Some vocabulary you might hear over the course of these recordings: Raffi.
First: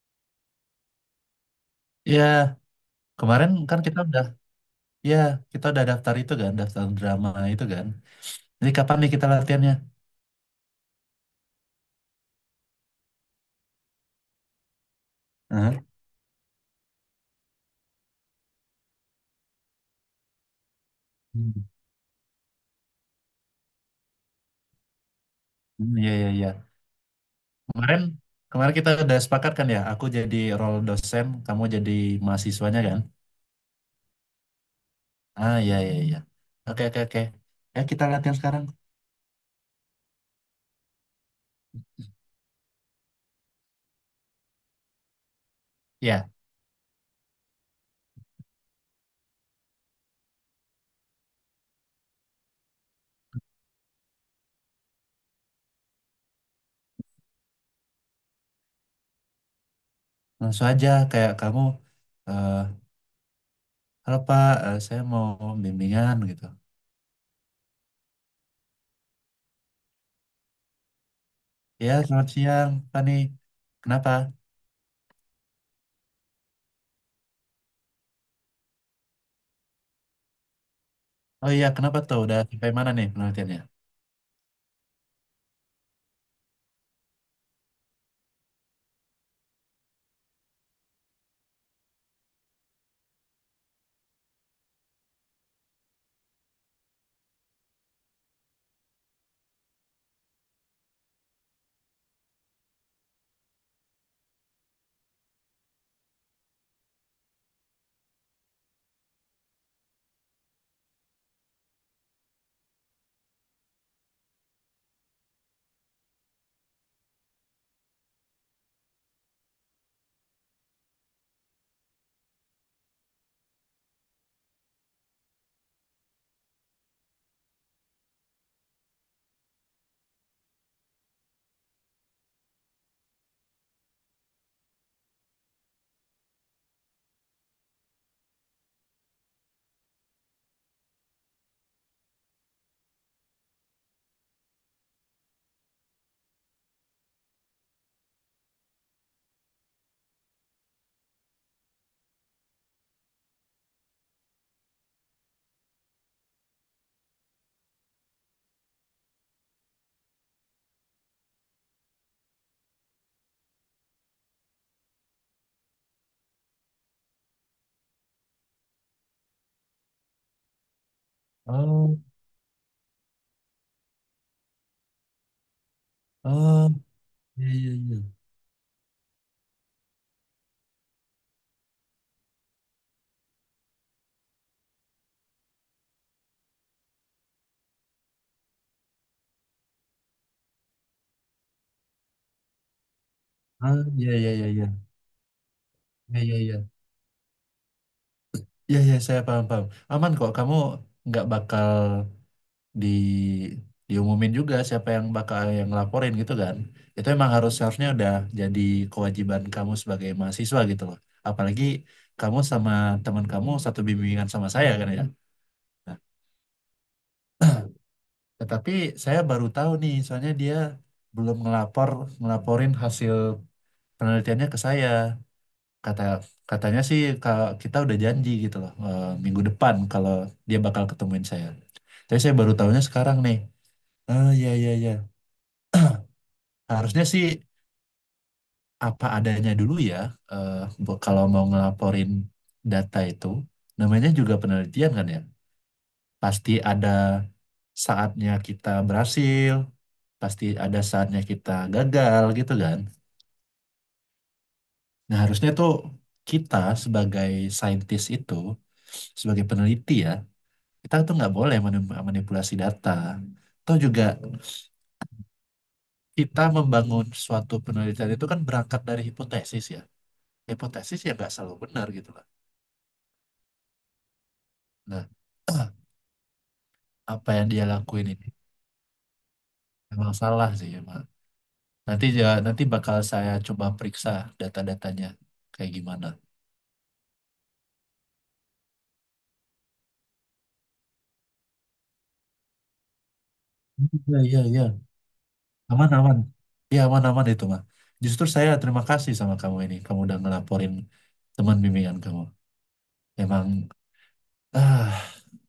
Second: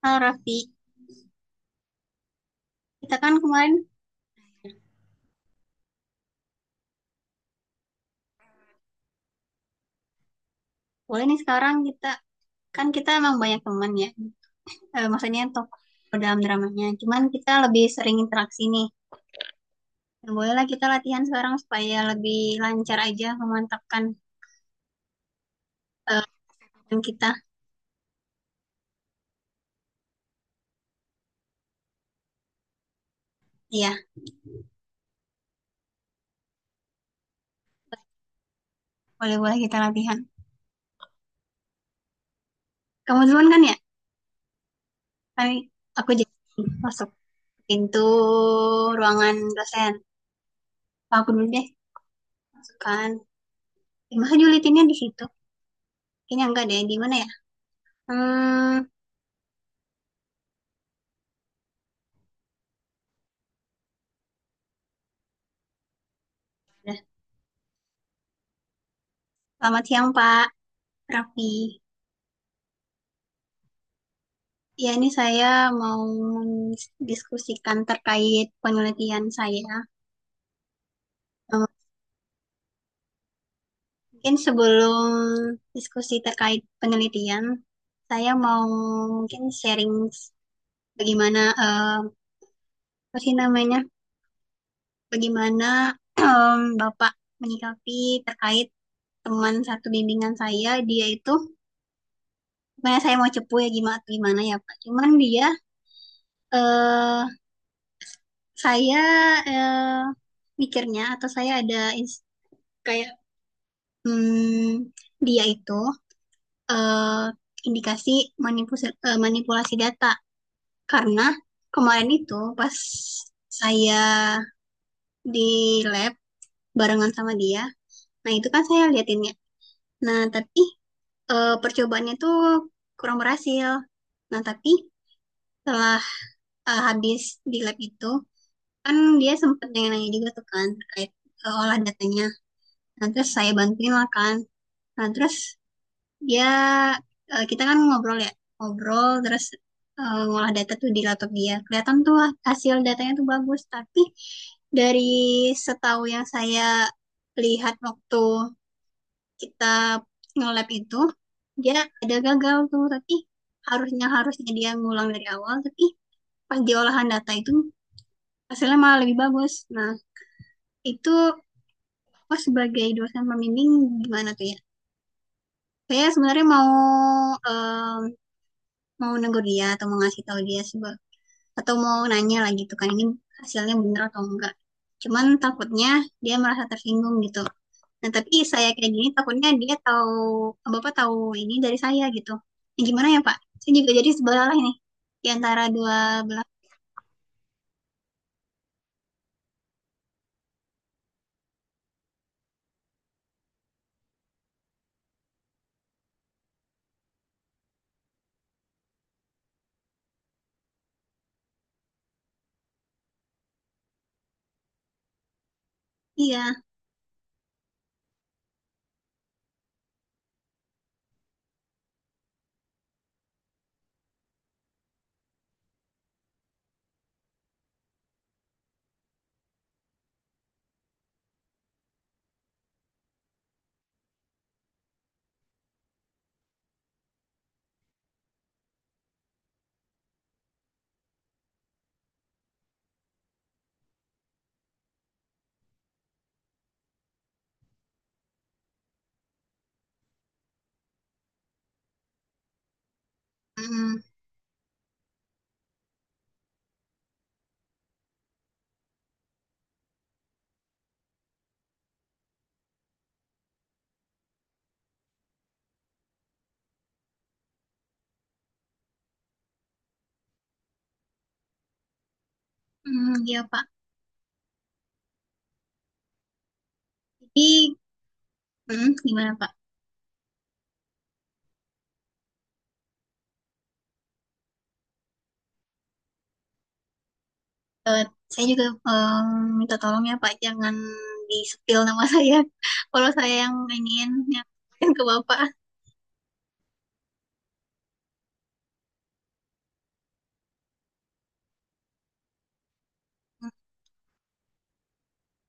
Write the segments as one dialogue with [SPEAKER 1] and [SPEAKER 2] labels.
[SPEAKER 1] Halo Raffi,
[SPEAKER 2] Iya,
[SPEAKER 1] kita kan
[SPEAKER 2] kemarin
[SPEAKER 1] kemarin
[SPEAKER 2] kan ya kita udah daftar itu kan, daftar drama itu kan. Jadi kapan nih kita latihannya?
[SPEAKER 1] boleh nih sekarang kita kan kita emang banyak teman ya. Maksudnya untuk
[SPEAKER 2] Hah?
[SPEAKER 1] dalam dramanya. Cuman kita lebih sering interaksi nih. Dan bolehlah kita latihan sekarang
[SPEAKER 2] Hmm,
[SPEAKER 1] supaya lebih lancar aja memantapkan
[SPEAKER 2] hmm, iya,
[SPEAKER 1] eh,
[SPEAKER 2] iya, iya.
[SPEAKER 1] teman kita.
[SPEAKER 2] Kemarin, kemarin kita udah sepakat kan ya, aku jadi role dosen, kamu jadi mahasiswanya kan?
[SPEAKER 1] Iya,
[SPEAKER 2] Ah, iya, iya, iya. Oke, oke, oke. Ya, kita latihan sekarang.
[SPEAKER 1] boleh boleh kita latihan. Kamu duluan kan ya? Kami aku
[SPEAKER 2] Ya,
[SPEAKER 1] jadi masuk pintu ruangan dosen. Aku dulu deh, masuk kan. Ya, masa julitinnya di situ? Kayaknya enggak deh. Di mana ya? Hmm,
[SPEAKER 2] langsung aja kayak kamu, eh halo Pak, saya mau bimbingan gitu.
[SPEAKER 1] udah. Selamat siang Pak Raffi.
[SPEAKER 2] Ya, selamat siang, Pak nih. Kenapa?
[SPEAKER 1] Ya, ini saya mau mendiskusikan terkait penelitian saya.
[SPEAKER 2] Oh,
[SPEAKER 1] Eh,
[SPEAKER 2] iya, kenapa tuh? Udah sampai mana nih penelitiannya?
[SPEAKER 1] Mungkin sebelum diskusi terkait penelitian, saya mau mungkin sharing bagaimana, apa sih namanya, bagaimana Bapak menyikapi terkait teman satu bimbingan saya, dia itu, sebenarnya saya mau cepu ya gimana, gimana ya Pak. Cuman dia, eh saya eh, mikirnya atau saya ada ins- kayak Hmm, dia itu eh, indikasi manipulasi, manipulasi data karena kemarin itu pas saya di lab barengan sama dia, nah itu kan saya liatin ya. Nah tapi percobaannya tuh kurang berhasil. Nah tapi setelah habis di lab itu kan dia sempat nanya-nanya juga tuh kan terkait olah datanya. Nah terus saya bantuin lah kan. Nah terus dia kita kan ngobrol ya, ngobrol terus ngolah data tuh di laptop dia. Kelihatan tuh hasil datanya tuh bagus, tapi dari setahu yang saya lihat waktu kita nge-lab itu dia ada gagal tuh, tapi harusnya harusnya dia ngulang dari awal, tapi pas di olahan data itu hasilnya malah lebih bagus. Nah, itu
[SPEAKER 2] Oh.
[SPEAKER 1] aku sebagai dosen pembimbing gimana tuh ya? Saya sebenarnya
[SPEAKER 2] Oh,
[SPEAKER 1] mau
[SPEAKER 2] iya, iya, iya.
[SPEAKER 1] eh, mau negur dia atau mau ngasih tahu dia sebab atau mau nanya lah gitu kan ini hasilnya bener atau enggak cuman takutnya dia merasa tersinggung gitu nah tapi saya kayak gini takutnya dia tahu bapak tahu ini dari saya gitu. Nah, gimana ya pak saya
[SPEAKER 2] Ah,
[SPEAKER 1] juga jadi
[SPEAKER 2] iya, iya,
[SPEAKER 1] sebelah
[SPEAKER 2] iya,
[SPEAKER 1] lah
[SPEAKER 2] iya.
[SPEAKER 1] ini di antara dua
[SPEAKER 2] Iya, iya,
[SPEAKER 1] belah
[SPEAKER 2] iya. Iya, iya, saya paham paham. Aman kok, kamu nggak bakal di diumumin juga siapa yang bakal yang laporin gitu kan. Itu emang seharusnya udah jadi kewajiban kamu sebagai mahasiswa gitu loh. Apalagi kamu sama teman kamu satu bimbingan sama saya kan ya. Nah,
[SPEAKER 1] iya.
[SPEAKER 2] tetapi saya baru tahu nih, soalnya dia belum ngelaporin hasil penelitiannya ke saya. kata katanya sih kita udah janji gitu loh, minggu depan kalau dia bakal ketemuin saya. Tapi saya baru tahunya sekarang nih. Oh, iya, iya, iya. Harusnya sih apa adanya dulu ya. eh, Kalau mau ngelaporin data itu, namanya juga penelitian kan ya. Pasti ada saatnya kita berhasil, pasti ada saatnya kita gagal gitu kan.
[SPEAKER 1] Mm,
[SPEAKER 2] Nah, harusnya tuh kita sebagai saintis itu, sebagai peneliti ya, kita tuh nggak boleh manipulasi data. Atau juga kita membangun suatu penelitian itu kan berangkat dari hipotesis ya. Hipotesis ya nggak selalu benar gitu lah.
[SPEAKER 1] mm, iya pak
[SPEAKER 2] Nah, apa yang dia
[SPEAKER 1] jadi
[SPEAKER 2] lakuin ini
[SPEAKER 1] mm, gimana pak.
[SPEAKER 2] emang salah sih emang. Nanti ya, nanti bakal saya coba periksa data-datanya kayak gimana.
[SPEAKER 1] Eh, saya juga minta tolong ya pak jangan di spill nama saya kalau saya yang ingin
[SPEAKER 2] Iya, iya, iya.
[SPEAKER 1] yang ke bapak
[SPEAKER 2] Aman, aman. Iya, aman, aman itu mah. Justru saya terima kasih sama kamu ini. Kamu udah ngelaporin teman bimbingan kamu. Emang ah,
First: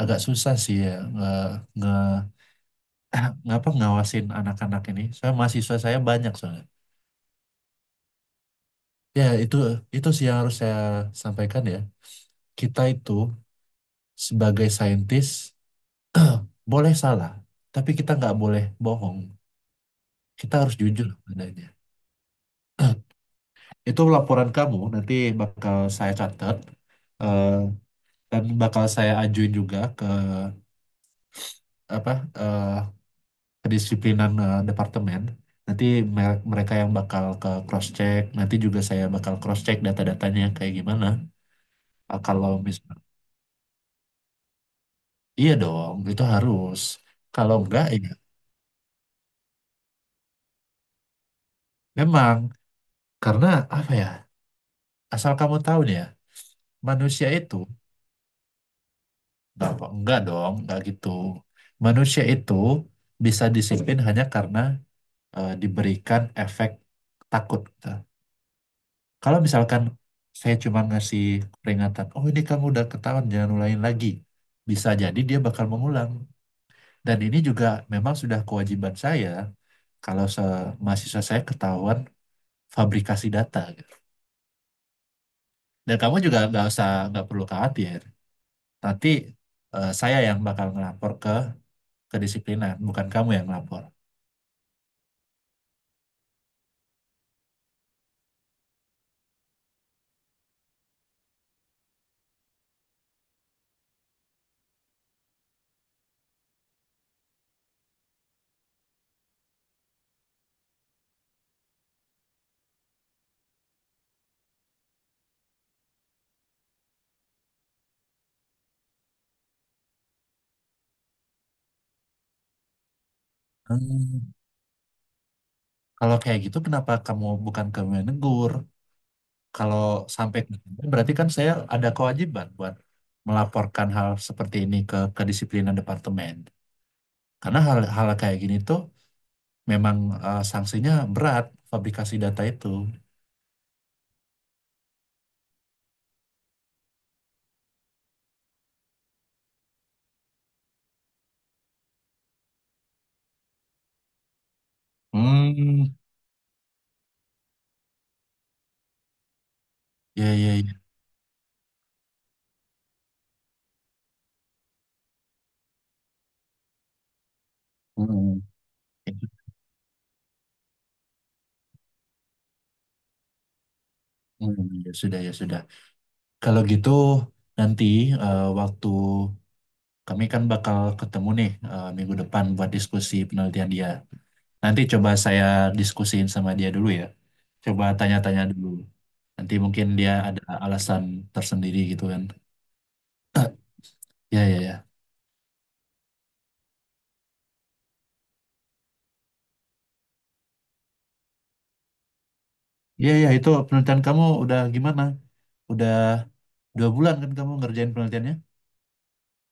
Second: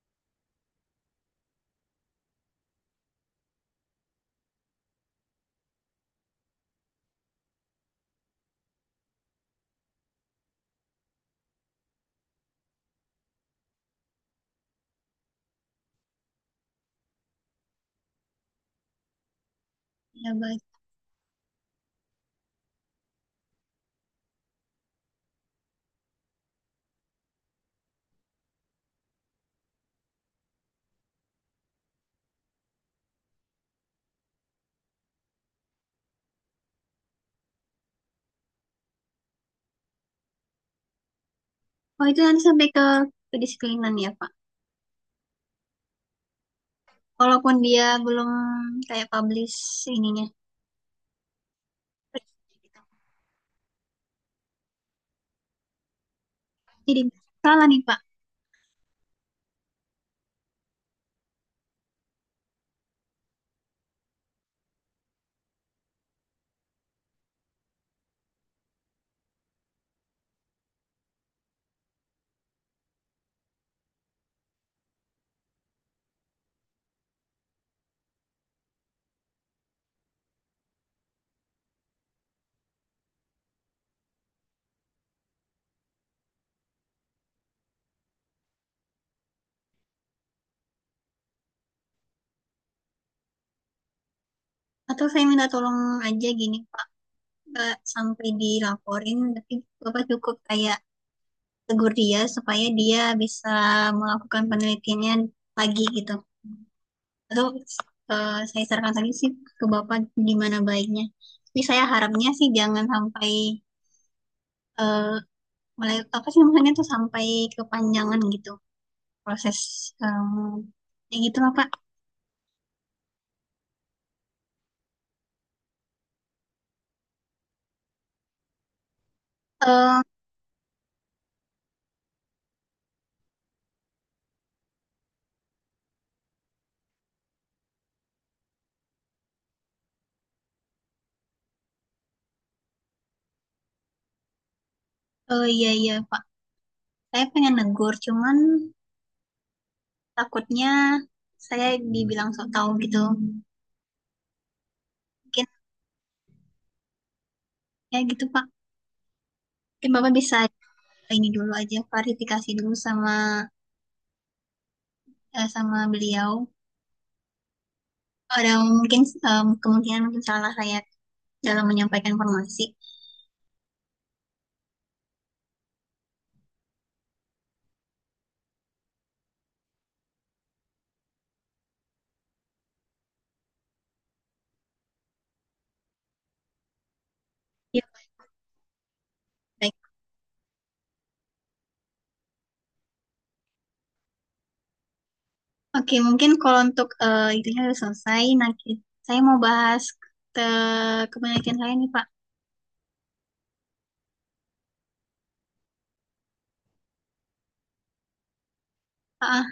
[SPEAKER 2] agak susah sih ya nge, nge ngawasin anak-anak ini. Saya mahasiswa saya banyak soalnya. Ya itu sih yang harus saya sampaikan ya. Kita itu sebagai saintis boleh salah, tapi kita nggak boleh bohong.
[SPEAKER 1] ya
[SPEAKER 2] Kita
[SPEAKER 1] baik.
[SPEAKER 2] harus jujur adanya. Itu laporan kamu nanti bakal saya catat, eh, dan bakal saya ajuin juga ke apa eh, kedisiplinan, departemen. Nanti mereka yang bakal ke cross check, nanti juga saya bakal cross check data-datanya kayak gimana.
[SPEAKER 1] Oh itu
[SPEAKER 2] Ah,
[SPEAKER 1] nanti
[SPEAKER 2] kalau
[SPEAKER 1] sampai ke
[SPEAKER 2] misal,
[SPEAKER 1] kedisiplinan ya Pak.
[SPEAKER 2] iya dong, itu harus.
[SPEAKER 1] Walaupun
[SPEAKER 2] Kalau
[SPEAKER 1] dia
[SPEAKER 2] enggak, ya
[SPEAKER 1] belum kayak publish ininya.
[SPEAKER 2] memang. Karena apa ya, asal kamu tahu nih ya,
[SPEAKER 1] Jadi
[SPEAKER 2] manusia itu,
[SPEAKER 1] salah nih Pak.
[SPEAKER 2] enggak, enggak dong, enggak gitu. Manusia itu bisa disiplin hanya karena diberikan efek takut gitu. Kalau misalkan saya cuma ngasih peringatan, oh ini kamu udah ketahuan, jangan ulangin lagi. Bisa jadi dia bakal mengulang. Dan ini juga memang sudah kewajiban saya, kalau mahasiswa saya ketahuan fabrikasi data gitu. Dan kamu juga nggak usah nggak perlu khawatir. Nanti saya yang bakal ngelapor ke kedisiplinan, bukan kamu yang ngelapor.
[SPEAKER 1] Atau saya minta tolong aja gini Pak. Nggak sampai dilaporin. Tapi Bapak cukup kayak tegur dia supaya dia bisa melakukan penelitiannya lagi gitu. Atau saya sarankan tadi sih ke Bapak gimana baiknya. Tapi saya harapnya sih jangan sampai eh, mulai apa sih namanya tuh sampai kepanjangan gitu. Proses em, ya gitu lah Pak.
[SPEAKER 2] Hmm. Kalau kayak gitu, kenapa bukan kamu yang negur? Kalau
[SPEAKER 1] eh
[SPEAKER 2] sampai berarti kan saya ada kewajiban buat melaporkan hal seperti ini ke kedisiplinan departemen. Karena hal-hal kayak gini tuh memang, sanksinya berat fabrikasi data itu.
[SPEAKER 1] iya iya Pak saya pengen negur cuman takutnya saya dibilang sok tahu gitu mungkin
[SPEAKER 2] Hmm.
[SPEAKER 1] ya gitu Pak mungkin Bapak
[SPEAKER 2] Ya,
[SPEAKER 1] bisa
[SPEAKER 2] ya, ya.
[SPEAKER 1] ini dulu aja klarifikasi dulu sama sama beliau
[SPEAKER 2] Hmm.
[SPEAKER 1] ada mungkin
[SPEAKER 2] Ya,
[SPEAKER 1] kemungkinan mungkin salah saya dalam menyampaikan informasi
[SPEAKER 2] hmm. Ya sudah, ya sudah. Kalau gitu nanti, waktu kami kan bakal ketemu nih, minggu depan buat diskusi penelitian dia. Nanti coba saya diskusiin sama dia dulu ya.
[SPEAKER 1] ya
[SPEAKER 2] Coba tanya-tanya dulu. Nanti
[SPEAKER 1] baik.
[SPEAKER 2] mungkin dia ada alasan tersendiri gitu kan. Ya, ya, ya.
[SPEAKER 1] Oke mungkin kalau untuk itunya udah selesai nah ki- saya mau bahas ke kepenelitian saya nih Pak.
[SPEAKER 2] Ya, ya itu penelitian kamu udah gimana? Udah 2 bulan kan kamu ngerjain penelitiannya?
[SPEAKER 1] Ah,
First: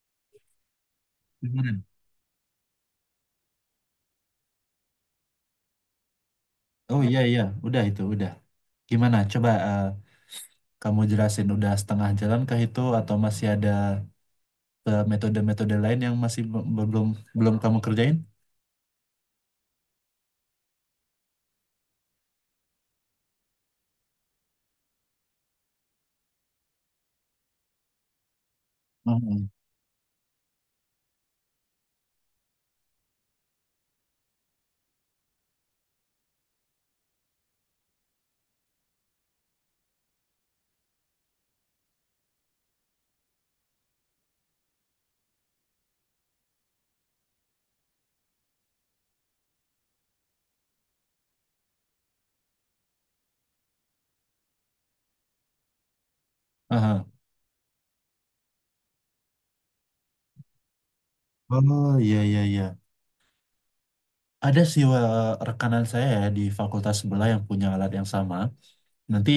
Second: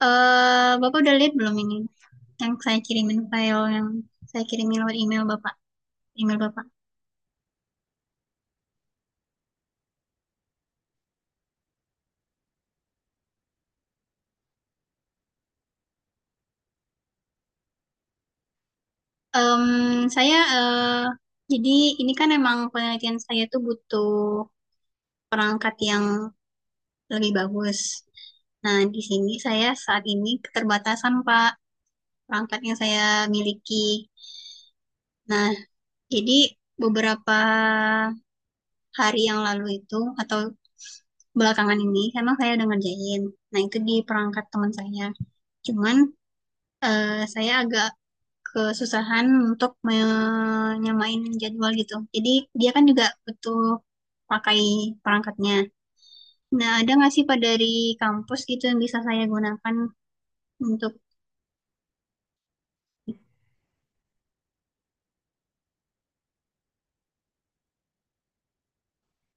[SPEAKER 1] ah. Eh Bapak udah lihat belum ini
[SPEAKER 2] Gimana?
[SPEAKER 1] yang saya kirimin file yang saya kirimin lewat email Bapak.
[SPEAKER 2] Oh, iya, iya, udah, itu udah. Gimana? Coba kamu jelasin udah setengah jalan kah itu atau masih ada, metode-metode lain yang masih be- belum belum kamu kerjain?
[SPEAKER 1] Em, saya jadi ini kan emang penelitian saya tuh butuh perangkat yang lebih bagus. Nah, di sini
[SPEAKER 2] Mhm.
[SPEAKER 1] saya saat ini keterbatasan Pak perangkat yang saya miliki. Nah, jadi beberapa hari yang lalu itu atau belakangan ini emang saya udah ngerjain. Nah, itu di perangkat teman saya. Cuman saya agak kesusahan untuk menyamain jadwal gitu. Jadi dia kan juga butuh pakai perangkatnya. Nah, ada
[SPEAKER 2] Aha.
[SPEAKER 1] nggak sih Pak dari kampus gitu yang bisa saya gunakan untuk...
[SPEAKER 2] Oh, iya, iya, iya. Ada sih rekanan saya ya di fakultas sebelah yang punya alat yang sama. Nanti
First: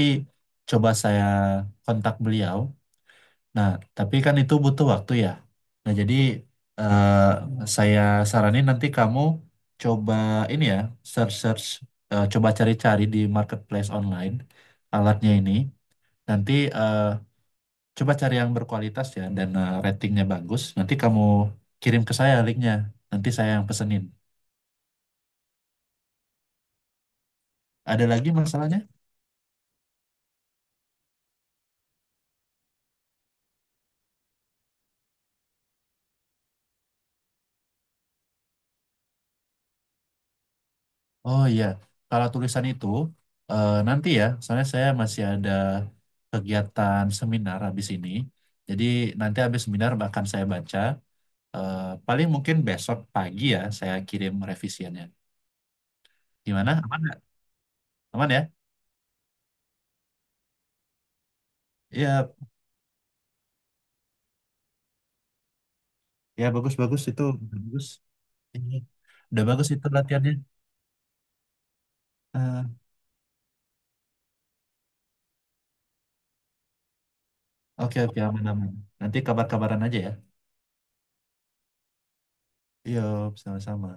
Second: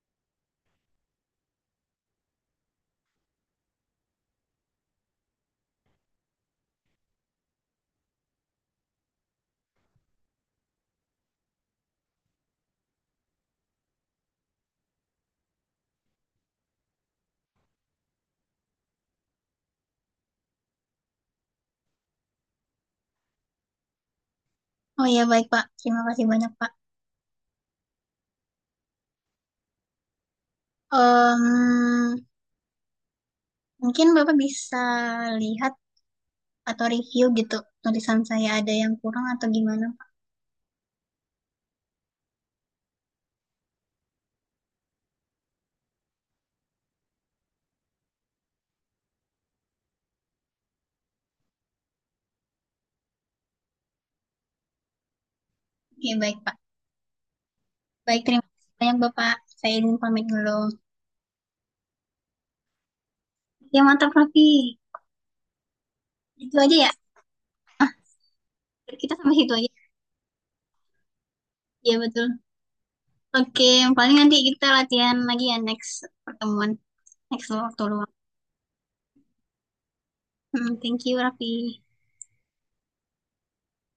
[SPEAKER 2] coba saya kontak beliau. Nah, tapi kan itu butuh waktu ya. Nah, jadi, eh, saya saranin nanti kamu coba ini ya, search search, coba cari-cari di marketplace online alatnya ini. Nanti, eh, coba cari yang berkualitas ya dan ratingnya bagus. Nanti kamu kirim ke saya linknya. Nanti saya yang pesenin.
[SPEAKER 1] Oh ya, baik Pak. Terima kasih banyak Pak.
[SPEAKER 2] Ada lagi masalahnya?
[SPEAKER 1] Em, mungkin Bapak bisa lihat atau review gitu tulisan saya ada yang kurang atau gimana Pak.
[SPEAKER 2] Oh, iya, kalau tulisan itu, nanti ya, soalnya saya masih ada kegiatan seminar habis ini. Jadi nanti habis seminar bahkan saya baca. Paling mungkin besok pagi ya saya kirim revisiannya.
[SPEAKER 1] Ya, baik Pak.
[SPEAKER 2] Gimana? Aman nggak?
[SPEAKER 1] Baik,
[SPEAKER 2] Aman ya?
[SPEAKER 1] terima kasih banyak Bapak. Saya izin pamit dulu.
[SPEAKER 2] Iya,
[SPEAKER 1] Ya, mantap Raffi.
[SPEAKER 2] ya
[SPEAKER 1] Itu aja ya.
[SPEAKER 2] bagus-bagus itu bagus. Ini
[SPEAKER 1] Kita sampai
[SPEAKER 2] udah
[SPEAKER 1] situ
[SPEAKER 2] bagus
[SPEAKER 1] aja.
[SPEAKER 2] itu latihannya.
[SPEAKER 1] Ya, betul. Oke, paling nanti kita latihan lagi ya next pertemuan, next waktu
[SPEAKER 2] Oke,
[SPEAKER 1] luang.
[SPEAKER 2] oke, aman, aman. Nanti kabar-kabaran aja ya.
[SPEAKER 1] Hmm, thank you, Raffi.
[SPEAKER 2] Yuk, sama-sama.